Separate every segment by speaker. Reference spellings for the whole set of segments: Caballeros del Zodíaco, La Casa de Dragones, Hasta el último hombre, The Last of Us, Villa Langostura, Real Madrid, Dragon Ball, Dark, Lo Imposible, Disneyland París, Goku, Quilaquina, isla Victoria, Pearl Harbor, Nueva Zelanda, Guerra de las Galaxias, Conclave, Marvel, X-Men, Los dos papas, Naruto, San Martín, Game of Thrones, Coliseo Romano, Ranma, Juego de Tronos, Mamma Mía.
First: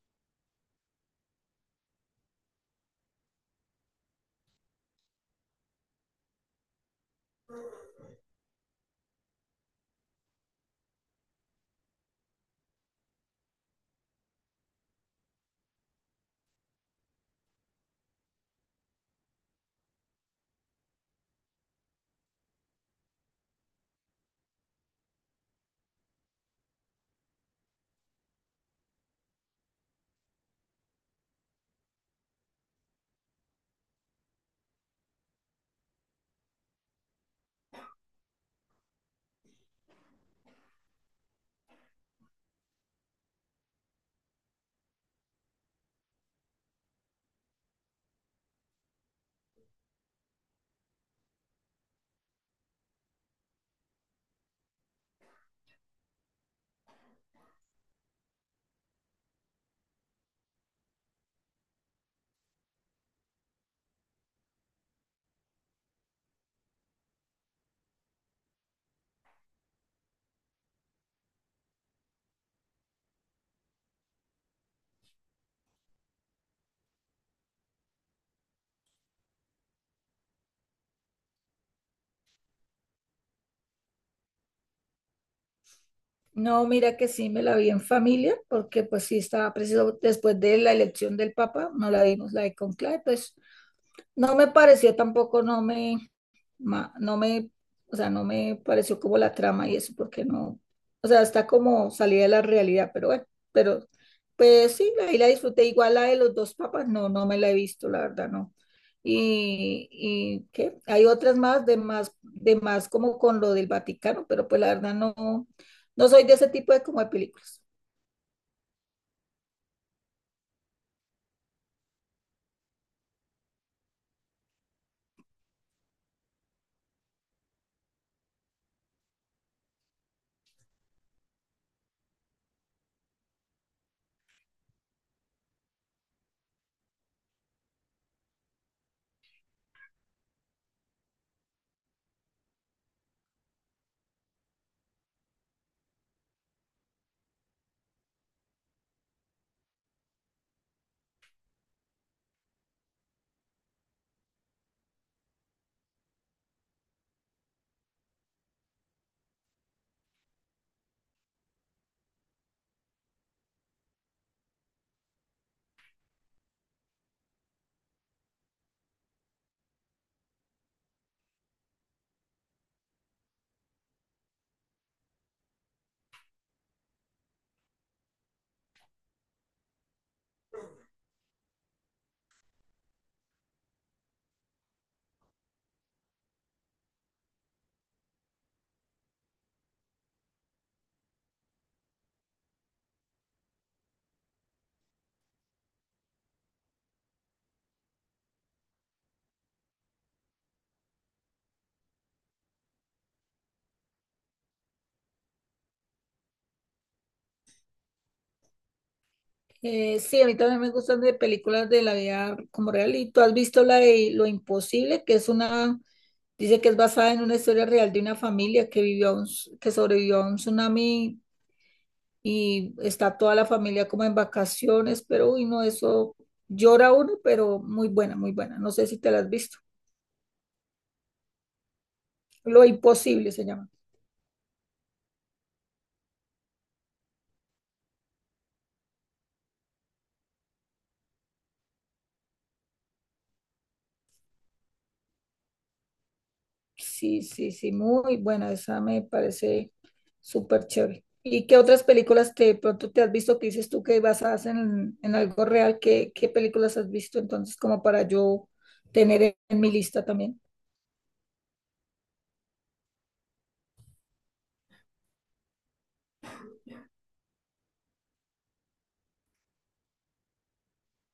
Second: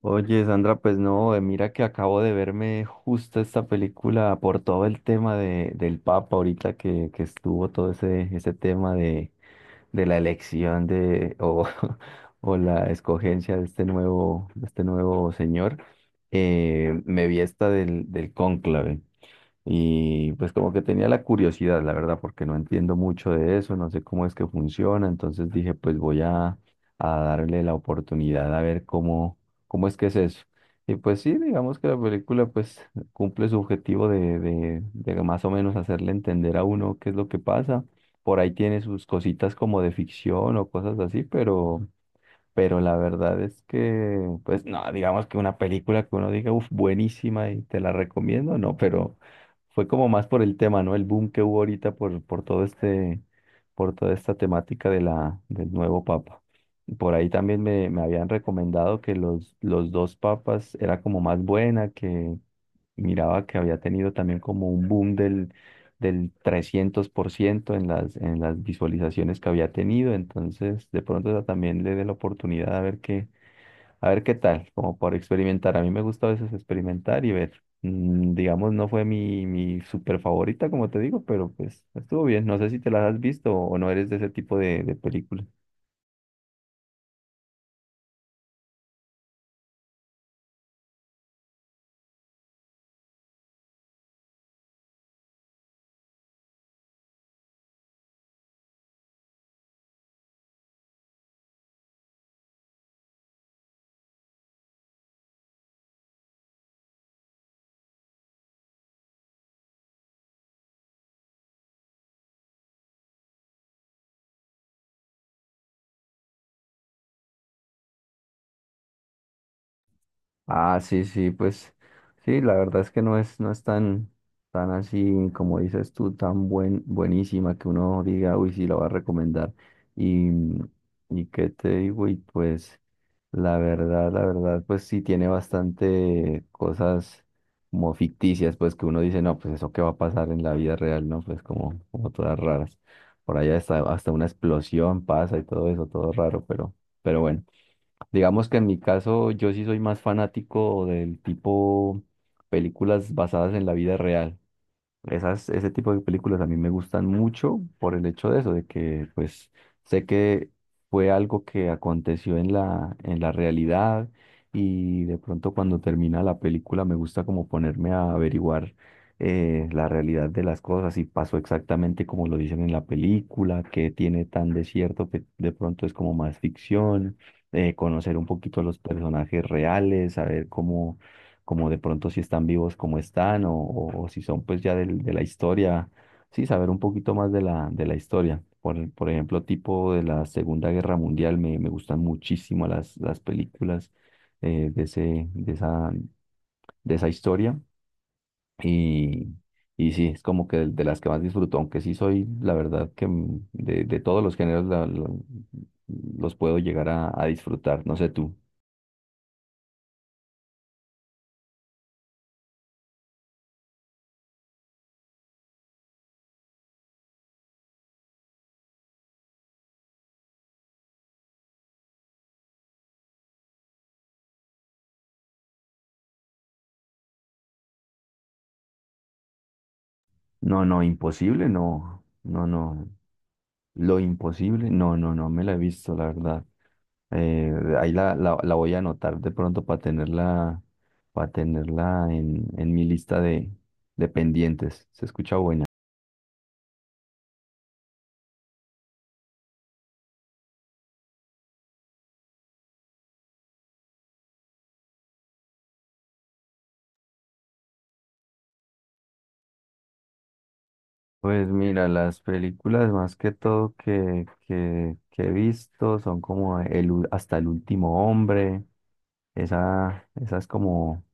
Speaker 1: Oye, Sandra, pues no, mira que acabo de verme justo esta película por todo el tema del Papa ahorita que estuvo todo ese tema de la elección de, o, o la escogencia de este nuevo señor. Me vi esta del cónclave. Y pues como que tenía la curiosidad, la verdad, porque no entiendo mucho de eso, no sé cómo es que funciona, entonces dije, pues a darle la oportunidad a ver cómo es que es eso. Y pues sí, digamos que la película pues cumple su objetivo de más o menos hacerle entender a uno qué es lo que pasa. Por ahí tiene sus cositas como de ficción o cosas así, pero la verdad es que, pues no, digamos que una película que uno diga, uff, buenísima y te la recomiendo, no, pero fue como más por el tema, ¿no? El boom que hubo ahorita por todo este, por toda esta temática de del nuevo papa. Por ahí también me habían recomendado que los dos papas era como más buena, que y miraba que había tenido también como un boom del 300% en en las visualizaciones que había tenido. Entonces, de pronto esa también le dé la oportunidad a ver qué tal, como por experimentar. A mí me gusta a veces experimentar y ver. Digamos, no fue mi súper favorita, como te digo, pero pues estuvo bien. No sé si te las has visto o no eres de ese tipo de películas.
Speaker 2: No, mira que sí me la vi en familia, porque pues sí estaba preciso después de la elección del Papa, no la vimos la de Conclave, pues no me pareció tampoco, no me, ma- no me, o sea, no me pareció como la trama y eso, porque no, o sea, está como salida de la realidad, pero bueno, pero pues sí, ahí la disfruté. Igual la de los dos papas, no, no me la he visto, la verdad, no. Y qué, hay otras más de más como con lo del Vaticano, pero pues la verdad no, no soy de ese tipo de como de películas.
Speaker 1: Ah, sí, sí, pues sí, la verdad es que no es, tan así, como dices tú, tan buen, buenísima que uno diga, uy, sí, la va a recomendar. Y, y qué te digo, y pues la verdad, pues sí tiene bastante cosas como ficticias, pues que uno dice, no, pues eso qué va a pasar en la vida real, ¿no? Pues como, como todas raras. Por allá hasta, hasta una explosión pasa y todo eso, todo raro, pero bueno. Digamos que en mi caso yo sí soy más fanático del tipo películas basadas en la vida real. Esas, ese tipo de películas a mí me gustan mucho por el hecho de eso, de que pues sé que fue algo que aconteció en en la realidad y de pronto cuando termina la película me gusta como ponerme a averiguar la realidad de las cosas, si pasó exactamente como lo dicen en la película, qué tiene tan de cierto que de pronto es como más ficción, conocer un poquito a los personajes reales, saber cómo como de pronto si están vivos como están o si son pues ya del- de la historia, sí, saber un poquito más de de la historia. Por ejemplo, tipo de la Segunda Guerra Mundial, me gustan muchísimo las películas de ese, de esa historia y, y sí, es como que de las que más disfruto, aunque sí soy, la verdad, que de todos los géneros los puedo llegar a disfrutar, no sé tú.
Speaker 2: Sí, a mí también me gustan de películas de la vida como real. ¿Y tú has visto la de Lo Imposible, que es una, dice que es basada en una historia real de una familia que vivió, que sobrevivió a un tsunami y está toda la familia como en vacaciones, pero uy, no, eso llora uno, pero muy buena, muy buena. No sé si te la has visto.
Speaker 1: No, no, imposible, no, no,
Speaker 2: Lo
Speaker 1: no.
Speaker 2: Imposible se llama.
Speaker 1: Lo imposible, no, no, no me la he visto, la verdad. Eh, Ahí la voy a anotar de pronto para tenerla en mi lista de pendientes. ¿Se escucha?
Speaker 2: Sí, sí, sí, muy buena, esa me parece súper chévere. ¿Y qué otras películas te, de pronto te has visto que dices tú que basadas en algo real? Qué, qué películas has visto entonces como para yo tener en mi lista también?
Speaker 1: Pues mira, las películas más que todo que he visto son como el, u- Hasta el último hombre. Esa es como,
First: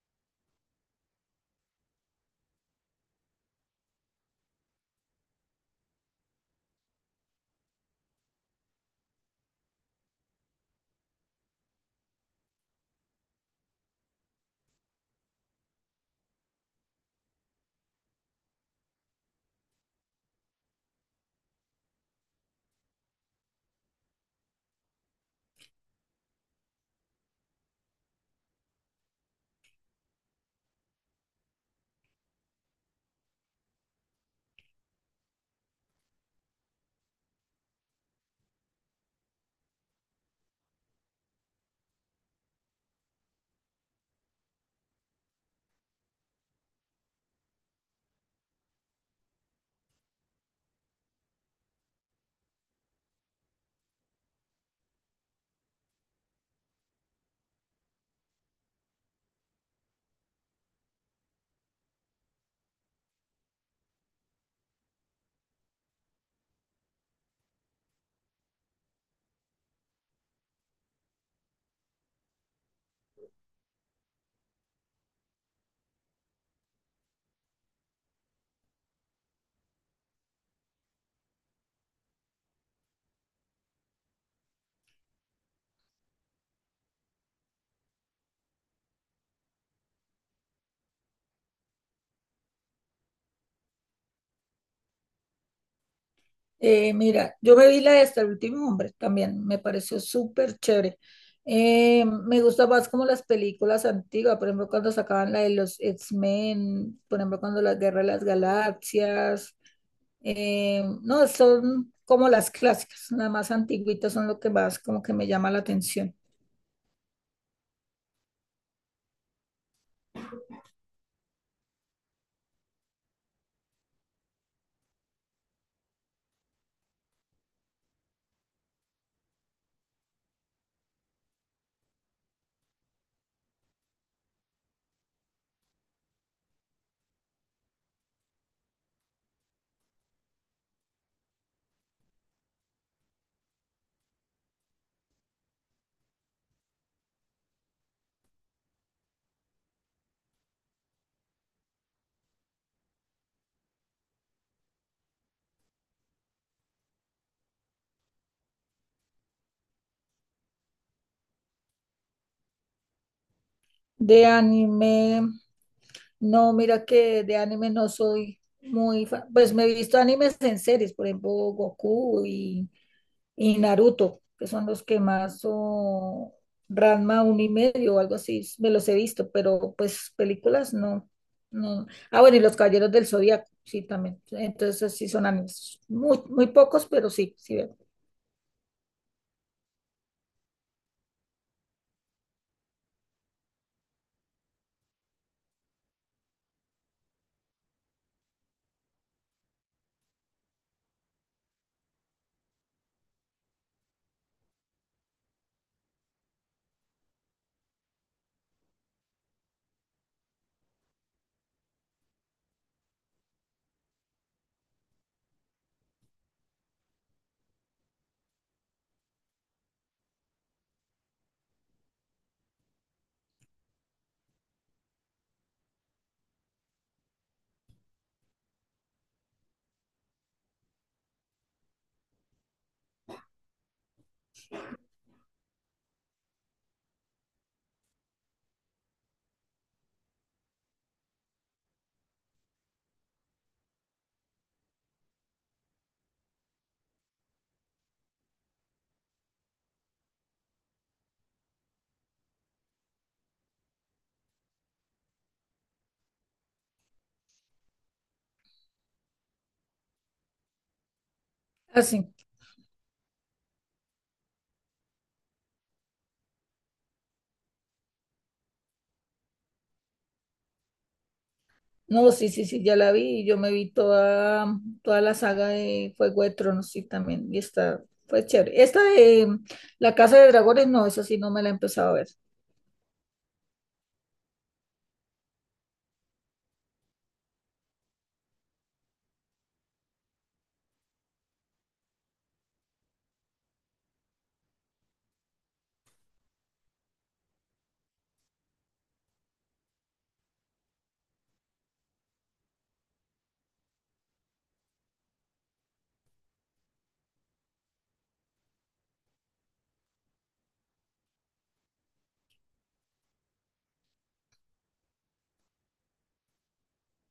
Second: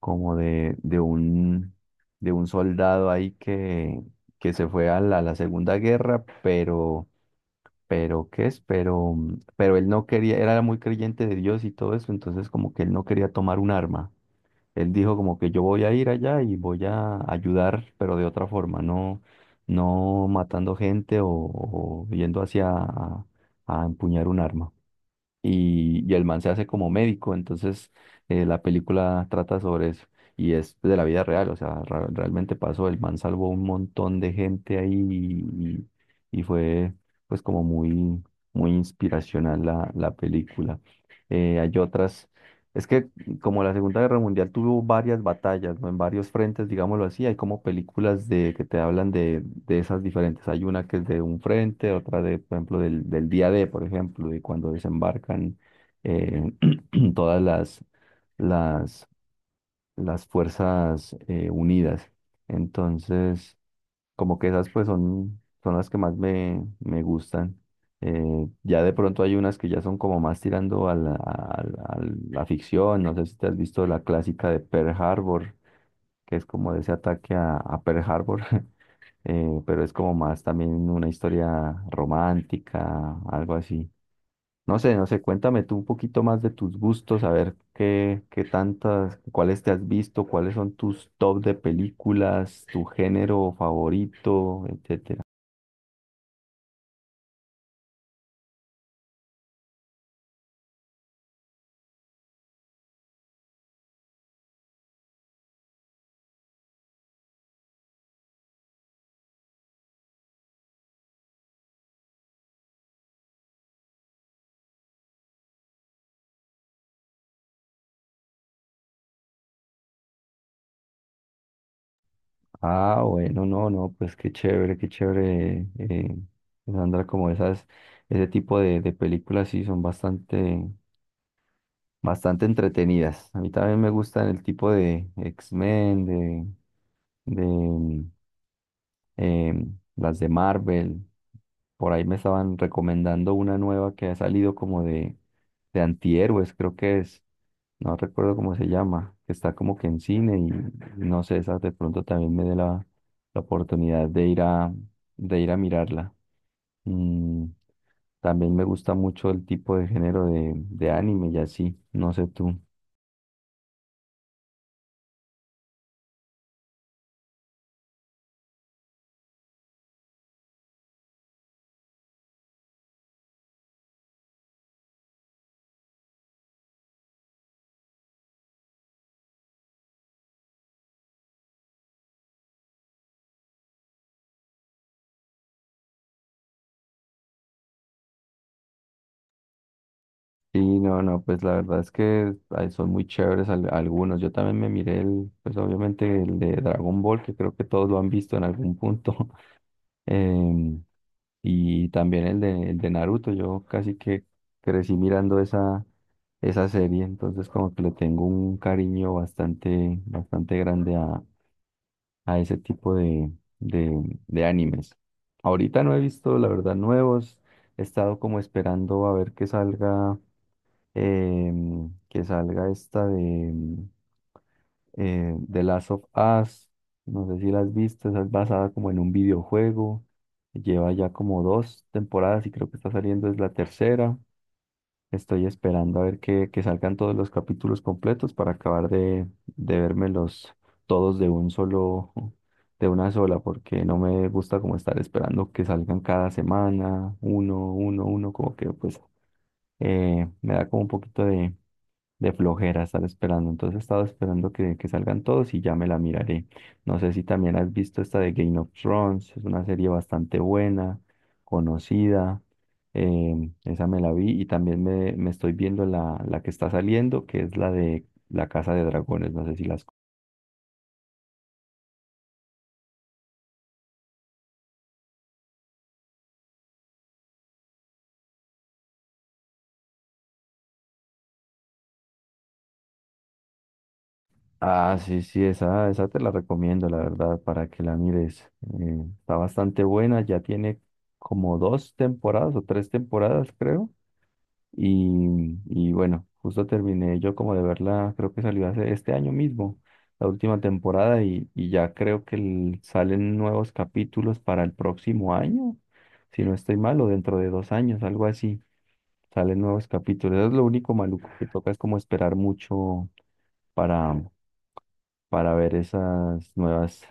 Speaker 1: como de un soldado ahí que se fue a a la Segunda Guerra, pero ¿qué es? Pero, pero él no quería, era muy creyente de Dios y todo eso, entonces como que él no quería tomar un arma. Él dijo como que yo voy a ir allá y voy a ayudar, pero de otra forma, no, no matando gente o yendo hacia a empuñar un arma y el man se hace como médico, entonces la película trata sobre eso y es de la vida real, o sea, ra- realmente pasó, el man salvó un montón de gente ahí y- fue pues como muy, muy inspiracional la película. Hay otras, es que como la Segunda Guerra Mundial tuvo varias batallas, ¿no? En varios frentes, digámoslo así, hay como películas de, que te hablan de esas diferentes. Hay una que es de un frente, otra de, por ejemplo, del día D, por ejemplo, de cuando desembarcan eh, todas las, las fuerzas unidas. Entonces, como que esas pues son, son las que más me, me gustan. Ya de pronto hay unas que ya son como más tirando a la ficción. No sé si te has visto la clásica de Pearl Harbor, que es como de ese ataque a Pearl Harbor, pero es como más también una historia romántica, algo así. No sé, no sé, cuéntame tú un poquito más de tus gustos, a ver qué, qué tantas, cuáles te has visto, cuáles son tus top de películas, tu género favorito, etc.
Speaker 2: Mira, yo me vi la de Hasta el último hombre también, me pareció súper chévere. Me gusta más como las películas antiguas, por ejemplo, cuando sacaban la de los X-Men, por ejemplo, cuando la Guerra de las Galaxias. No, son como las clásicas, las más antiguitas son lo que más como que me llama la atención.
Speaker 1: Ah, bueno, no, no, pues qué chévere, Sandra, como esas, ese tipo de películas sí son bastante, bastante entretenidas. A mí también me gustan el tipo de X-Men, de las de Marvel. Por ahí me estaban recomendando una nueva que ha salido como de antihéroes, creo que es. No recuerdo cómo se llama, que está como que en cine y no sé, esa de pronto también me dé la, la oportunidad de ir a mirarla. Mm, También me gusta mucho el tipo de género de anime y así, no sé tú.
Speaker 2: De anime, no, mira que de anime no soy muy fan. Pues me he visto animes en series, por ejemplo, Goku y Naruto, que son los que más, o Ranma un y medio o algo así, me los he visto, pero pues películas no. No. Ah, bueno, y los Caballeros del Zodíaco, sí, también. Entonces sí son animes. Muy, muy pocos, pero sí, sí veo.
Speaker 1: Sí, no, no, pues la verdad es que ay, son muy chéveres al- algunos. Yo también me miré el, pues obviamente el de Dragon Ball, que creo que todos lo han visto en algún punto. em, y también el de Naruto. Yo casi que crecí mirando esa, esa serie, entonces como que le tengo un cariño bastante, bastante grande a ese tipo de animes. Ahorita no he visto, la verdad, nuevos, he estado como esperando a ver que salga, que salga esta de The Last of Us, no sé si la has visto, esa es basada como en un videojuego, lleva ya como dos temporadas y creo que está saliendo es la tercera. Estoy esperando a ver que salgan todos los capítulos completos para acabar de vérmelos todos de un solo, de una sola, porque no me gusta como estar esperando que salgan cada semana, uno, uno, uno, como que pues me da como un poquito de flojera estar esperando. Entonces he estado esperando que salgan todos y ya me la miraré. No sé si también has visto esta de Game of Thrones, es una serie bastante buena,
Speaker 2: Así.
Speaker 1: conocida. Esa me la vi y también me estoy viendo la que está saliendo, que es la de La Casa de Dragones. No sé si las...
Speaker 2: No, sí, sí, sí, ya la vi. Y yo me vi toda, toda la saga de Juego de Tronos, sí, también. Y esta fue chévere. Esta de La Casa de Dragones, no, esa sí no me la he empezado a ver.
Speaker 1: Ah, sí, sí, esa te la recomiendo, la verdad, para que la mires. Está bastante buena, ya tiene como dos temporadas o tres temporadas, creo. Y bueno, justo terminé yo como de verla, creo que salió hace este año mismo, la última temporada, y ya creo que el- salen nuevos capítulos para el próximo año, si no estoy mal, o dentro de dos años, algo así, salen nuevos capítulos. Eso es lo único maluco que toca, es como esperar mucho para, para ver esas nuevas,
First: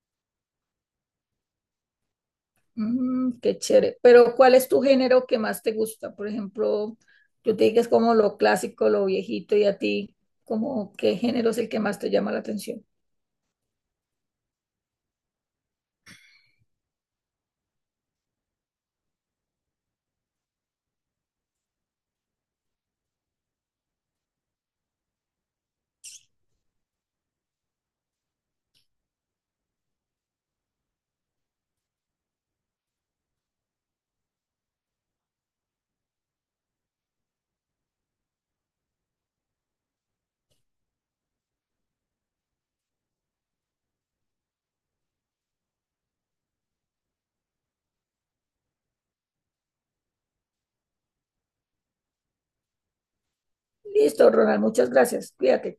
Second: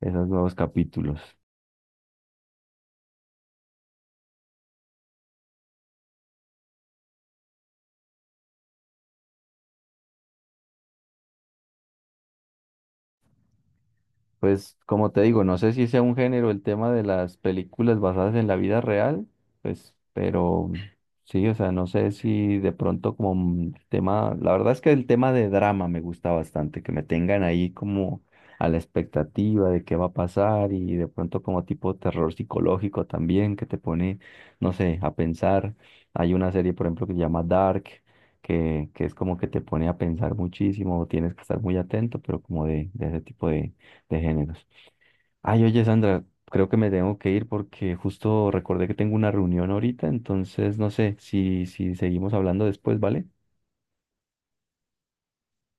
Speaker 1: esos nuevos capítulos.
Speaker 2: Mm, qué chévere. Pero, ¿cuál es tu género que más te gusta? Por ejemplo, yo te dije que es como lo clásico, lo viejito, ¿y a ti, como qué género es el que más te llama la atención?
Speaker 1: Pues como te digo, no sé si sea un género el tema de las películas basadas en la vida real, pues, pero sí, o sea, no sé si de pronto como un tema, la verdad es que el tema de drama me gusta bastante, que me tengan ahí como a la expectativa de qué va a pasar y de pronto como tipo terror psicológico también, que te pone, no sé, a pensar. Hay una serie, por ejemplo, que se llama Dark, que es como que te pone a pensar muchísimo, tienes que estar muy atento, pero como de ese tipo de géneros. Ay, oye, Sandra, creo que me tengo que ir porque justo recordé que tengo una reunión ahorita, entonces no sé si seguimos hablando después, ¿vale?
Speaker 2: Listo, Ronald, muchas gracias. Cuídate.